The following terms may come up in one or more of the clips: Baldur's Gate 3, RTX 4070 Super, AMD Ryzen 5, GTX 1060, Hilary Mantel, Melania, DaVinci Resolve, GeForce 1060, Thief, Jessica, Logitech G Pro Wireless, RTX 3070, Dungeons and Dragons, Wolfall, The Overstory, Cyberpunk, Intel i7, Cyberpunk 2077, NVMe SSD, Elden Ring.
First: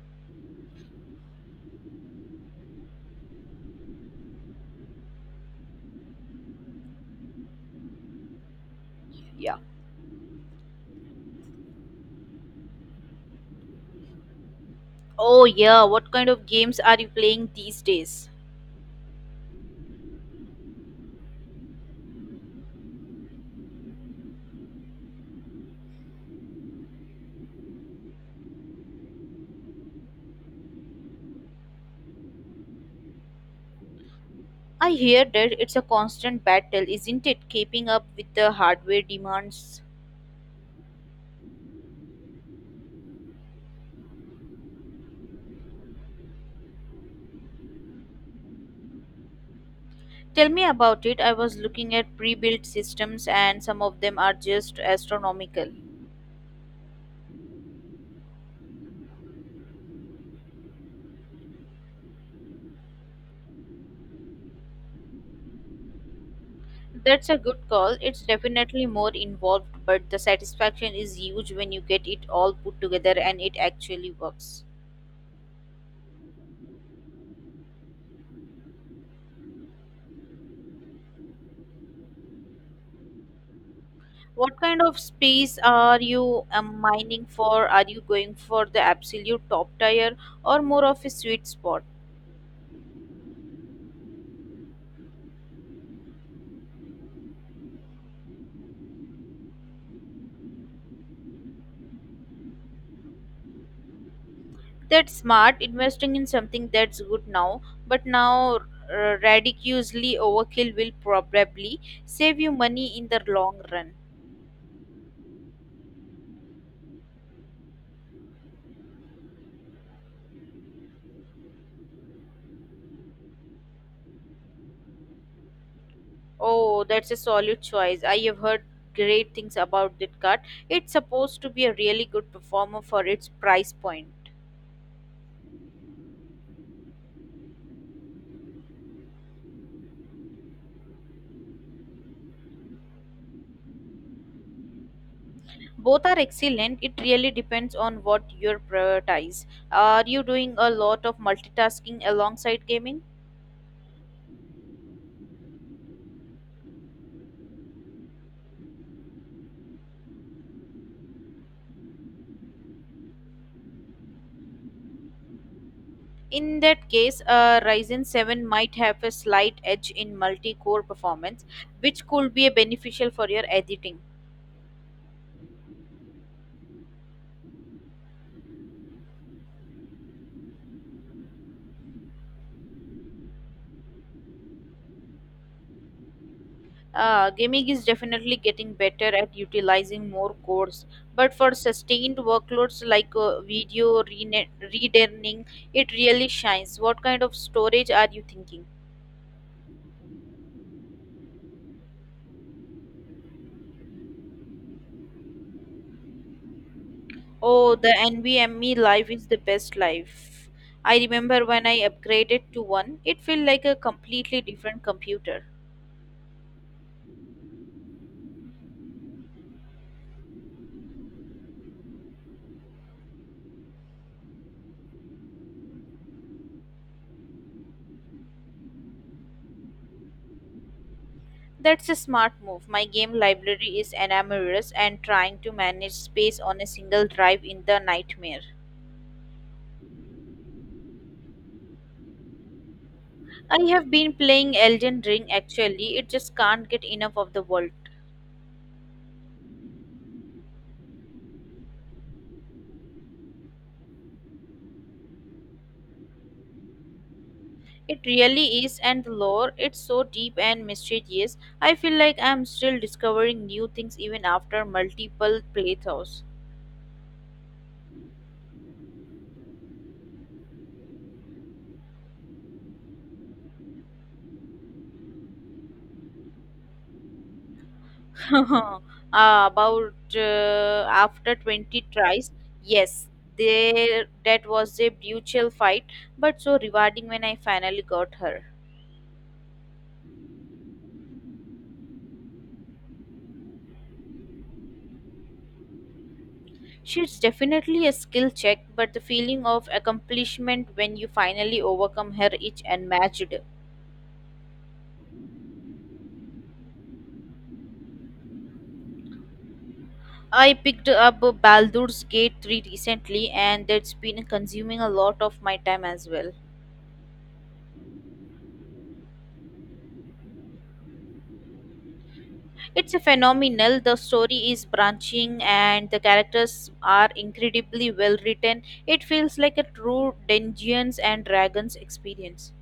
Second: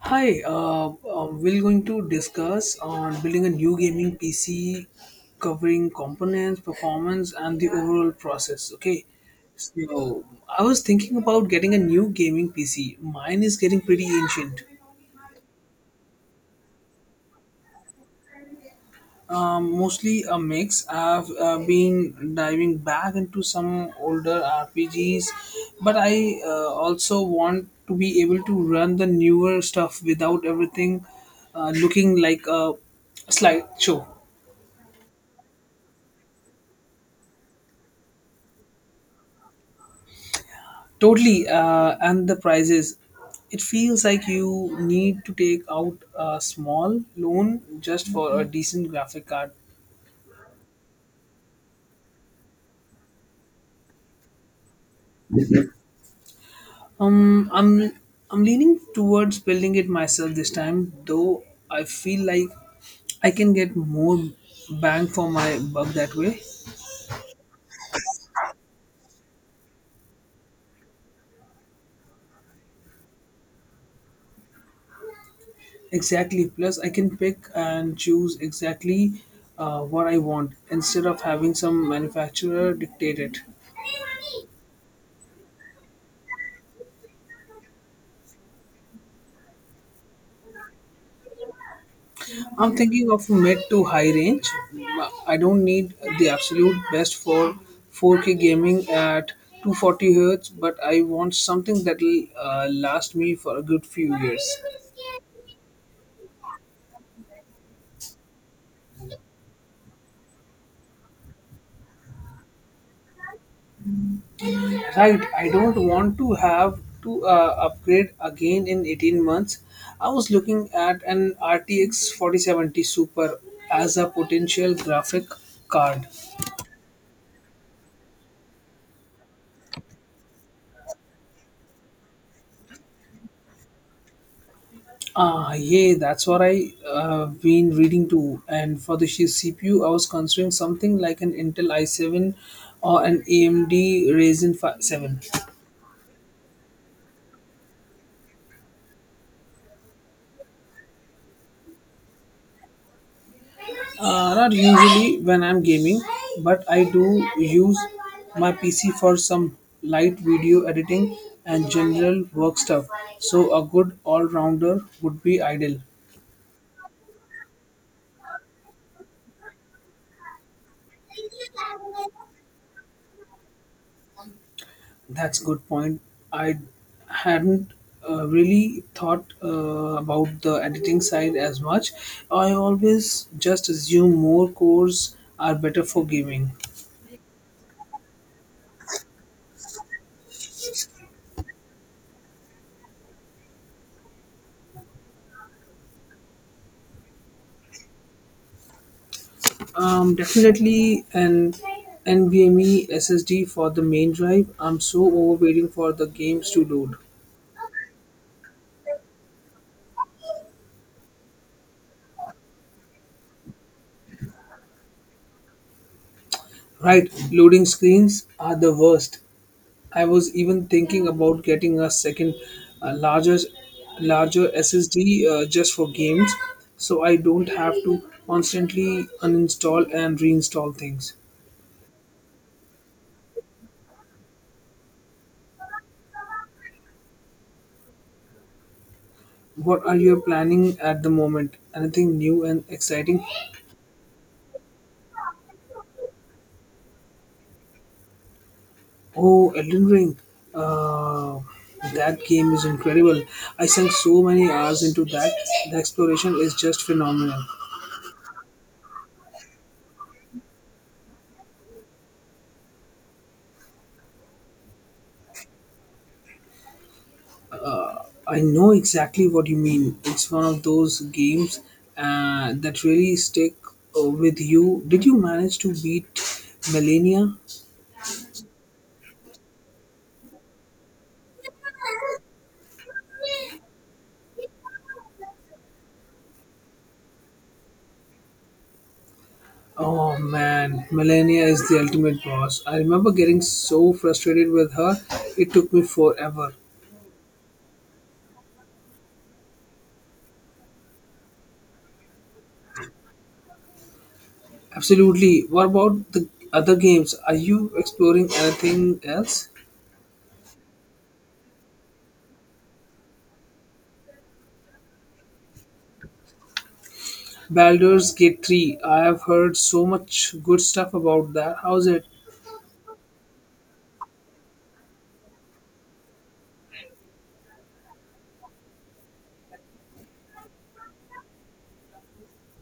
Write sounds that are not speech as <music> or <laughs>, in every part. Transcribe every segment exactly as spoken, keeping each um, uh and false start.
Hi, uh, uh, we're going to discuss on building a new gaming P C, covering components, performance, and the overall process. Okay, Yeah. so I was thinking about getting a new gaming P C. Mine is getting pretty ancient. Oh, yeah. What kind of games are you playing these days? Um, mostly a mix. I've uh, been diving back into some older R P Gs, but I uh, also want to be able to run the newer stuff without everything uh, looking like a slideshow. I hear that it's a constant battle, isn't it? Keeping up with the hardware demands. Totally, uh, and the prices. It feels like you need to take out a small loan just for a decent graphic card. Tell me about it. I was looking at pre built systems, and some of them are just astronomical. Um, I'm I'm leaning towards building it myself this time, though I feel like I can get more bang for my buck that way. That's a good call. It's definitely more involved, but the satisfaction is huge when you get it all put together and it actually works. Exactly. Plus, I can pick and choose exactly uh, what I want instead of having some manufacturer dictate it. What kind of space are you um, mining for? Are you going for the absolute top tier or more of a sweet spot? I'm thinking of a mid to high range. I don't need the absolute best for four K gaming at two forty Hz, but I want something that'll uh, last me for a good few years. That's smart, investing in something that's good now, but now uh, ridiculously overkill will probably save you money in the long run. Right, I don't want to have to uh, upgrade again in eighteen months. I was looking at an R T X forty seventy Super as a potential graphic card. Oh, that's a solid choice. I have heard great things about that card. It's supposed to be a really good performer for its price point. Ah, yeah, that's what I uh, been reading too. And for the sh- C P U, I was considering something like an Intel i seven or an A M D Ryzen five, seven. Both are excellent. It really depends on what you prioritize. Are you doing a lot of multitasking alongside gaming? Uh, not usually when I'm gaming, but I do use my P C for some light video editing and general work stuff. So a good all-rounder would be ideal. In that case, uh, Ryzen seven might have a slight edge in multi core performance, which could be beneficial for your editing. That's good point. I hadn't uh, really thought uh, about the editing side as much. I always just assume more cores are better for gaming. Uh, gaming is definitely getting better at utilizing more cores, but for sustained workloads like uh, video rene- redendering, it really shines. What kind of storage are you thinking? Um, definitely an NVMe S S D for the main drive. I'm so over waiting for the games to load. Oh, the NVMe life is the best life. I remember when I upgraded to one, it felt like a completely different computer. Right, loading screens are the worst. I was even thinking about getting a second uh, larger larger S S D uh, just for games so I don't have to constantly uninstall and reinstall things. That's a smart move. My game library is enormous and trying to manage space on a single drive in the nightmare. What are you planning at the moment? Anything new and exciting? I have been playing Elden Ring actually. It just can't get enough of the world. Oh, Elden Ring. Uh, that game is incredible. I sunk so many hours into that. The exploration is just phenomenal. It really is, and the lore, it's so deep and mysterious. I feel like I'm still discovering new things even after multiple playthroughs. I know exactly what you mean. It's one of those games uh, that really stick uh, with you. Did you manage to beat Melania? <laughs> Uh, about uh, after twenty tries, yes, there, that was a brutal fight, but so rewarding when I finally got her. Oh man, Melania is the ultimate boss. I remember getting so frustrated with her, it took me forever. She's definitely a skill check, but the feeling of accomplishment when you finally overcome her is unmatched. Absolutely. What about the other games? Are you exploring anything else? I picked up Baldur's Gate three recently, and that's been consuming a lot of my time as well. Baldur's Gate three. I have heard so much good stuff about that. How's it? It's a phenomenal. The story is branching and the characters are incredibly well written. It feels like a true Dungeons and Dragons experience.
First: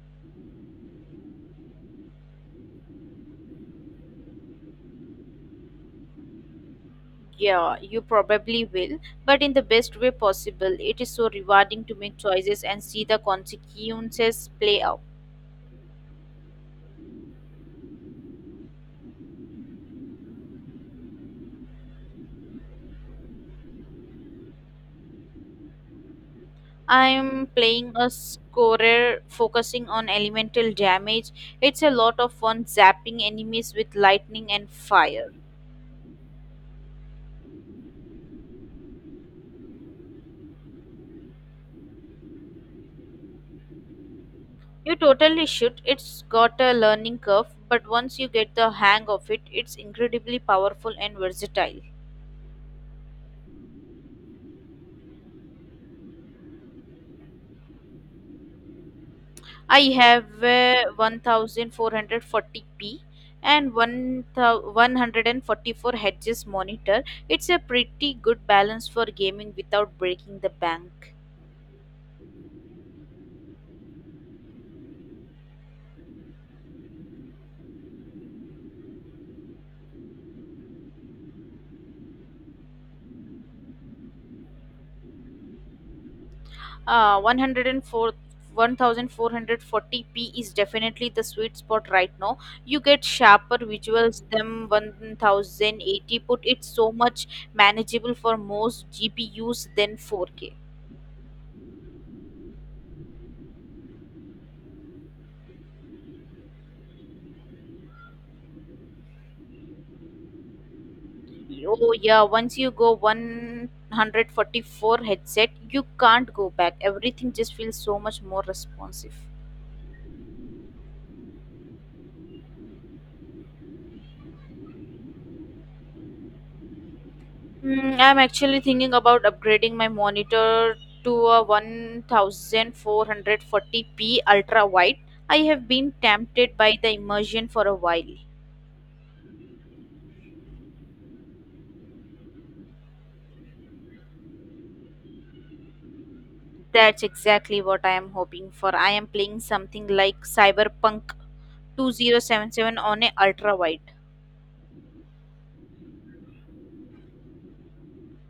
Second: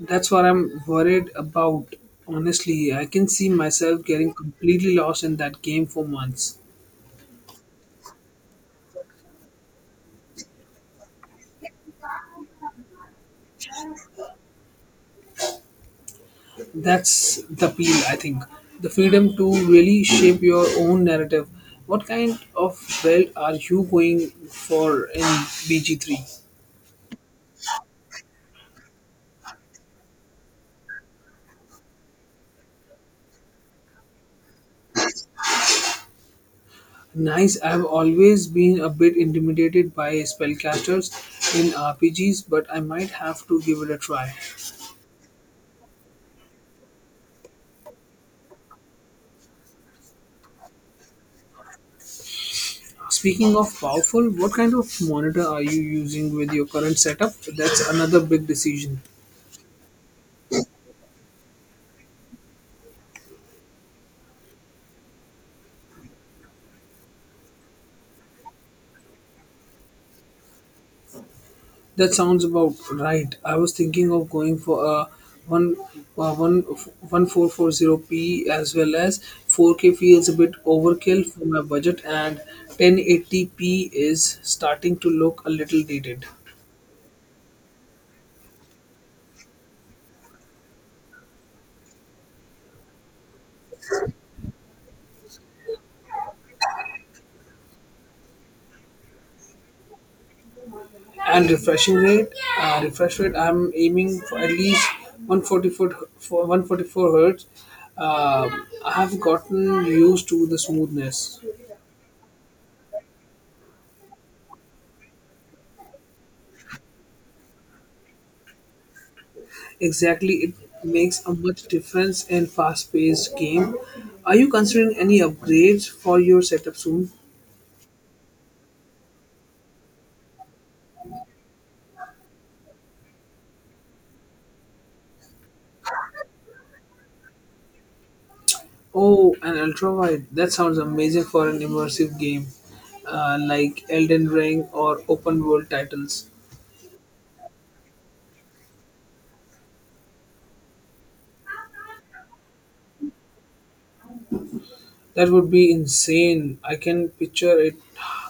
That's what I'm worried about. Honestly, I can see myself getting completely lost in that game for months. Yeah, you probably will, but in the best way possible. It is so rewarding to make choices and see the consequences play out. That's the appeal, I think. The freedom to really shape your own narrative. What kind of belt are you going for in B G three? I'm playing a scorer focusing on elemental damage. It's a lot of fun zapping enemies with lightning and fire. Nice, I've always been a bit intimidated by spellcasters in R P Gs, but I might have to give it a try. You totally should. It's got a learning curve, but once you get the hang of it, it's incredibly powerful and versatile. Speaking of powerful, what kind of monitor are you using with your current setup? That's another big decision. I have a fourteen forty p and one forty-four Hz monitor. It's a pretty good balance for gaming without breaking the bank. That sounds about right. I was thinking of going for a one uh, one one four four zero p, as well as four K feels a bit overkill for my budget, and ten eighty p is starting to look a little dated. Uh, one oh four fourteen forty p is definitely the sweet spot right now. You get sharper visuals than ten eighty put. It's so much manageable for most G P Us than four K. And refreshing rate uh, refresh rate, I'm aiming for at least one forty-four for one forty-four hertz. Um I have gotten used to the smoothness. Oh yeah, once you go one forty-four headset, you can't go back. Everything just feels so much more responsive. Exactly, it makes a much difference in fast paced game. Are you considering any upgrades for your setup soon? Mm, I'm actually thinking about upgrading my monitor to a fourteen forty p ultra wide. I have been tempted by the immersion for a while. Oh, an ultra wide, that sounds amazing for an immersive game uh, like Elden Ring or open world titles. That's exactly what I am hoping for. I am playing something like Cyberpunk twenty seventy-seven on a ultra wide. That would be insane. I can picture it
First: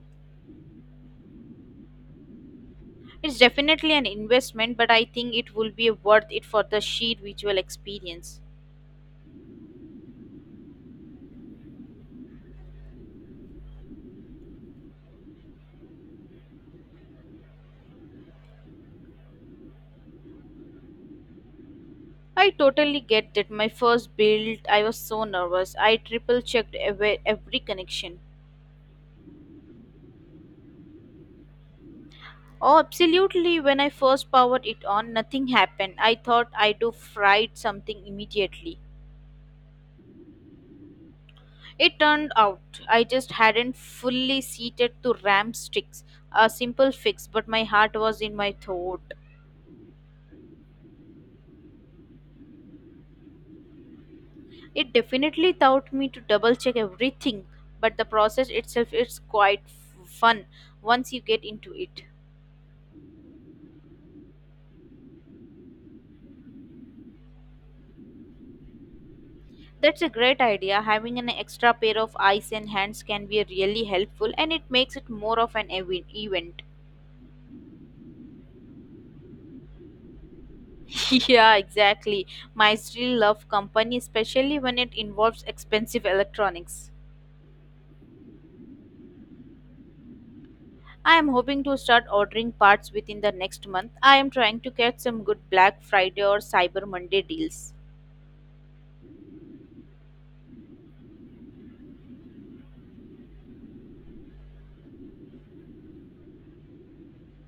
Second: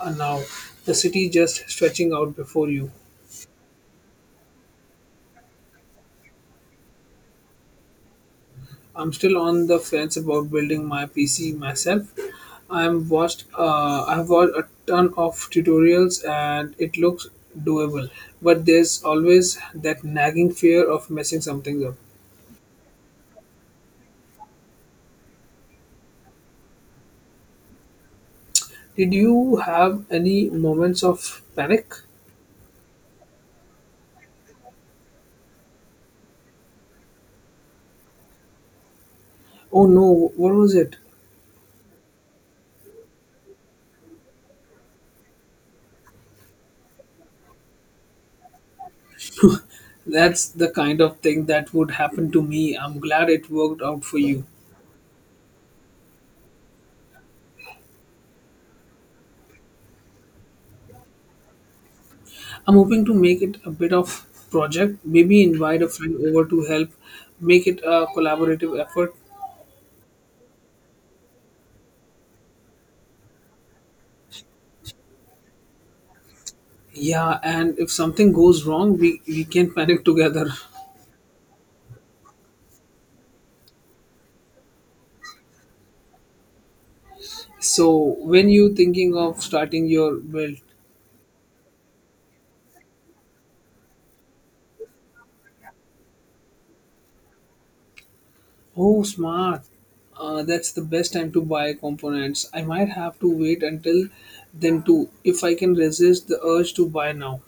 uh, now. The city just stretching out before you. It's definitely an investment, but I think it will be worth it for the sheer visual experience. I'm still on the fence about building my P C myself. I'm watched. Uh, I've watched a ton of tutorials, and it looks doable. But there's always that nagging fear of messing something up. I totally get that. My first build, I was so nervous. I triple checked every, every connection. Did you have any moments of panic? Oh, absolutely. When I first powered it on, nothing happened. I thought I'd do fried something immediately. Oh no! What was it? It turned out I just hadn't fully seated to RAM sticks. A simple fix, but my heart was in my throat. <laughs> That's the kind of thing that would happen to me. I'm glad it worked out for you. It definitely taught me to double check everything, but the process itself is quite f- fun once you get into it. I'm hoping to make it a bit of project, maybe invite a friend over to help make it a collaborative effort. That's a great idea. Having an extra pair of eyes and hands can be really helpful and it makes it more of an ev- event. Yeah, and if something goes wrong, we, we can panic together. <laughs> Yeah, exactly. My still love company, especially when it involves expensive electronics. So when you thinking of starting your build, I am hoping to start ordering parts within the next month. I am trying to get some good Black Friday or Cyber Monday deals. oh smart, uh, that's the best time to buy components. I might have to wait until then too if I can resist the urge to buy now.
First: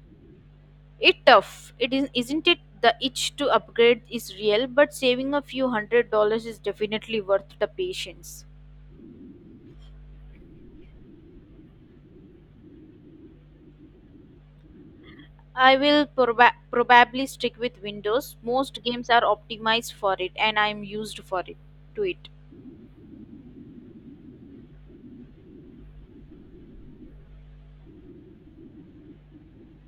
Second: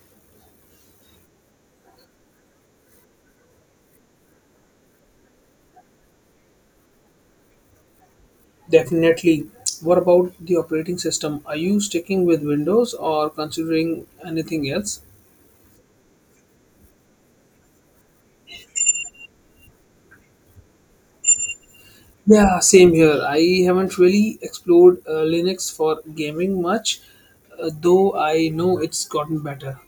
It tough. It is, isn't it? The itch to upgrade is real, but saving a few hundred dollars is definitely worth the patience. Definitely. What about the operating system? Are you sticking with Windows or considering anything else? I will proba- probably stick with Windows. Most games are optimized for it and I am used for it to it. Yeah, same here. I haven't really explored uh, Linux for gaming much, uh, though I know it's gotten better.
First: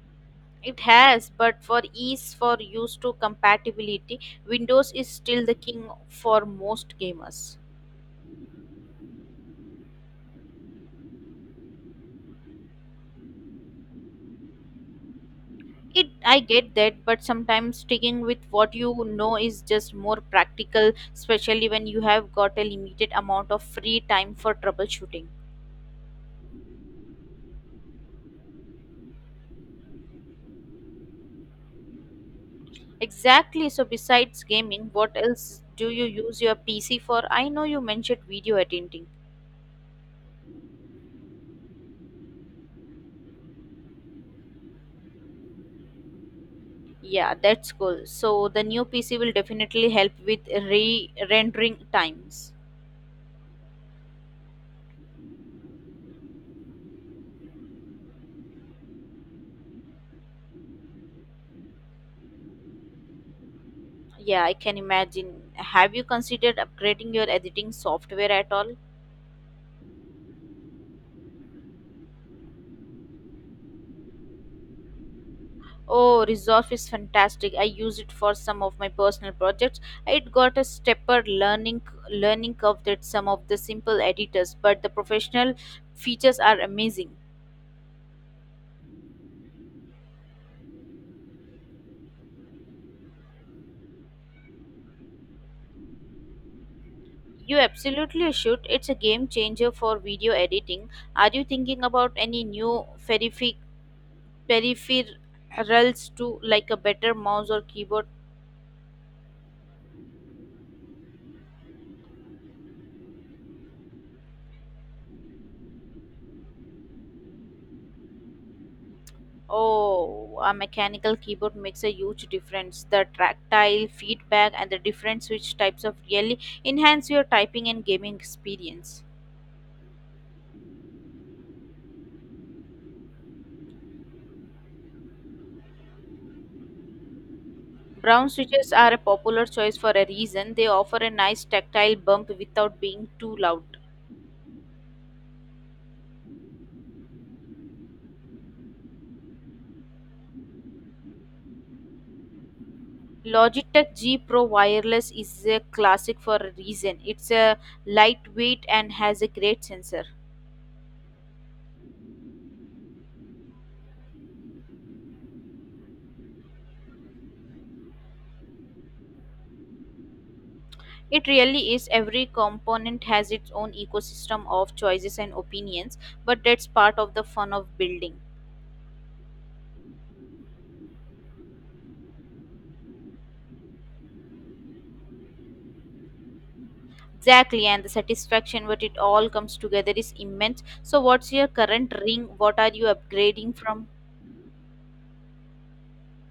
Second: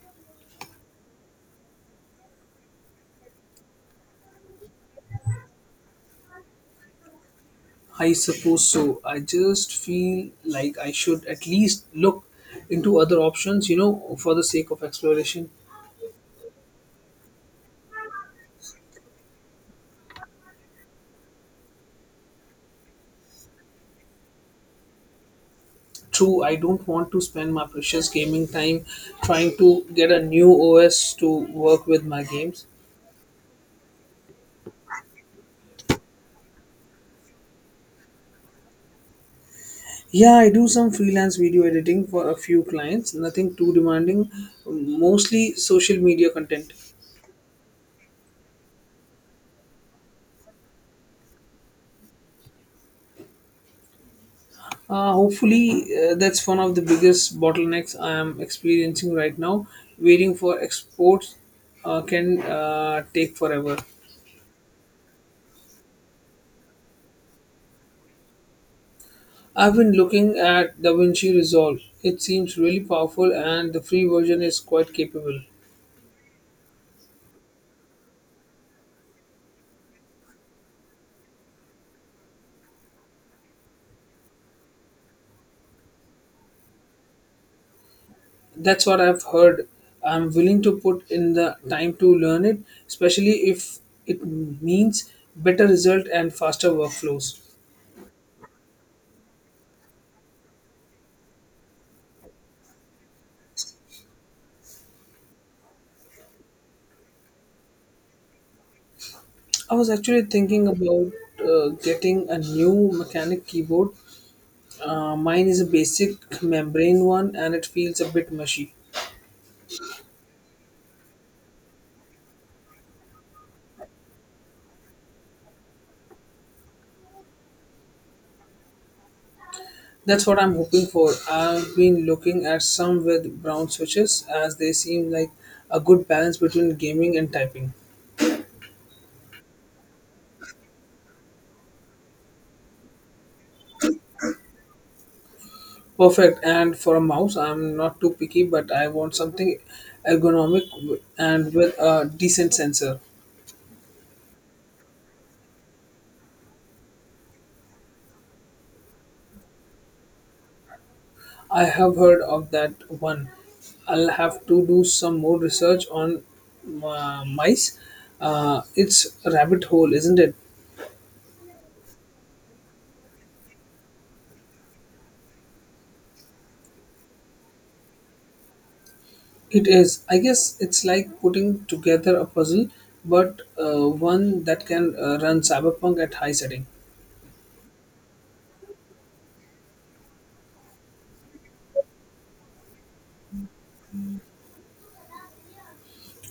It has, but for ease for use to compatibility, Windows is still the king for most gamers. I suppose so. I just feel like I should at least look into other options, you know, for the sake of exploration. It I get that, but sometimes sticking with what you know is just more practical, especially when you have got a limited amount of free time for troubleshooting. True, I don't want to spend my precious gaming time trying to get a new O S to work with my games. Exactly. So besides gaming, what else do you use your P C for? I know you mentioned video editing. Yeah, I do some freelance video editing for a few clients, nothing too demanding, mostly social media content. Yeah, that's cool. So the new P C will definitely help with re rendering times. Uh, hopefully, uh, that's one of the biggest bottlenecks I am experiencing right now. Waiting for exports uh, can uh, take forever. Yeah, I can imagine. Have you considered upgrading your editing software at all? I've been looking at DaVinci Resolve. It seems really powerful, and the free version is quite capable. Oh, Resolve is fantastic. I use it for some of my personal projects. It got a stepper learning learning curve that some of the simple editors, but the professional features are amazing. That's what I've heard. I'm willing to put in the time to learn it, especially if it means better result and faster workflows. You absolutely should. It's a game changer for video editing. Are you thinking about any new peripheral peripherals to like a better mouse or keyboard? I was actually thinking about uh, getting a new mechanic keyboard. Uh, mine is a basic membrane one and it feels a bit mushy. Oh, a mechanical keyboard makes a huge difference. The tactile feedback and the different switch types of really enhance your typing and gaming experience. That's what I'm hoping for. I've been looking at some with brown switches as they seem like a good balance between gaming and typing. Brown switches are a popular choice for a reason. They offer a nice tactile bump without being too loud. Perfect. And for a mouse, I'm not too picky, but I want something ergonomic w- and with a decent sensor. Logitech G Pro Wireless is a classic for a reason. It's a lightweight and has a great sensor. I have heard of that one. I'll have to do some more research on uh, mice. Uh, it's a rabbit hole, isn't it? It really is. Every component has its own ecosystem of choices and opinions, but that's part of the fun of building. It is. I guess it's like putting together a puzzle, but uh, one that can uh, run Cyberpunk at high setting. Exactly, and the satisfaction when it all comes together is immense. So, what's your current ring? What are you upgrading from?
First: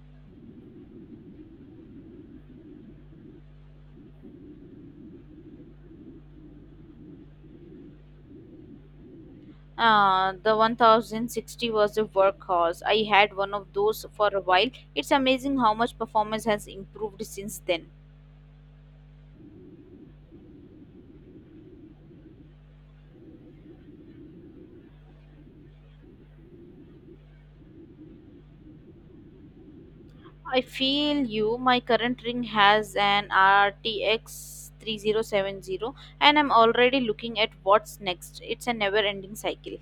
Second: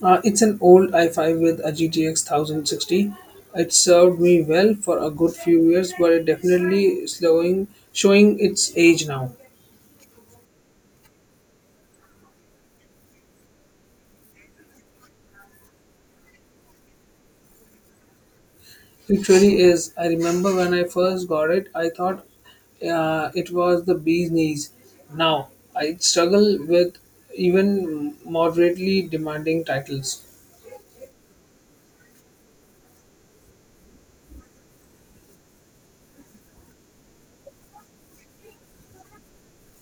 Uh, it's an old i five with a G T X one thousand sixty. It served me well for a good few years, but it definitely slowing showing its age now. Uh, the ten sixty was a workhorse. I had one of those for a while. It's amazing how much performance has improved since then. It really is. I remember when I first got it, I thought uh, it was the bee's knees. Now I struggle with even moderately demanding titles. I feel you. My current ring has an R T X three thousand seventy and I'm already looking at what's next. It's a never ending cycle.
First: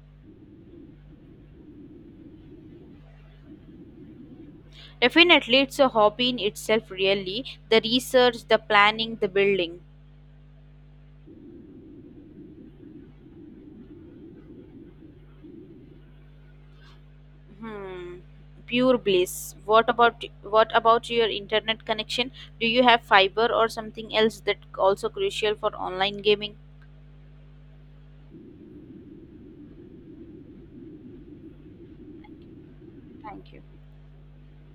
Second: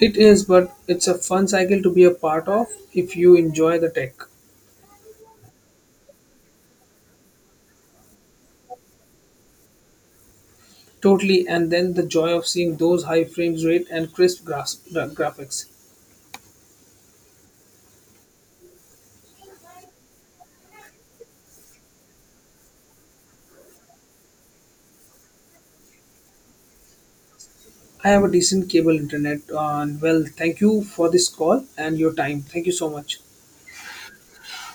It is, but it's a fun cycle to be a part of if you enjoy the tech. Definitely, it's a hobby in itself, really. The research, the planning, the building. Totally, and then the joy of seeing those high frames rate and crisp graph- gra- graphics. Hmm. Pure bliss. What about what about your internet connection? Do you have fiber or something else that also crucial for online gaming? I have a decent cable internet, uh, and well, thank you for this call and your time. Thank you so much. Thank you.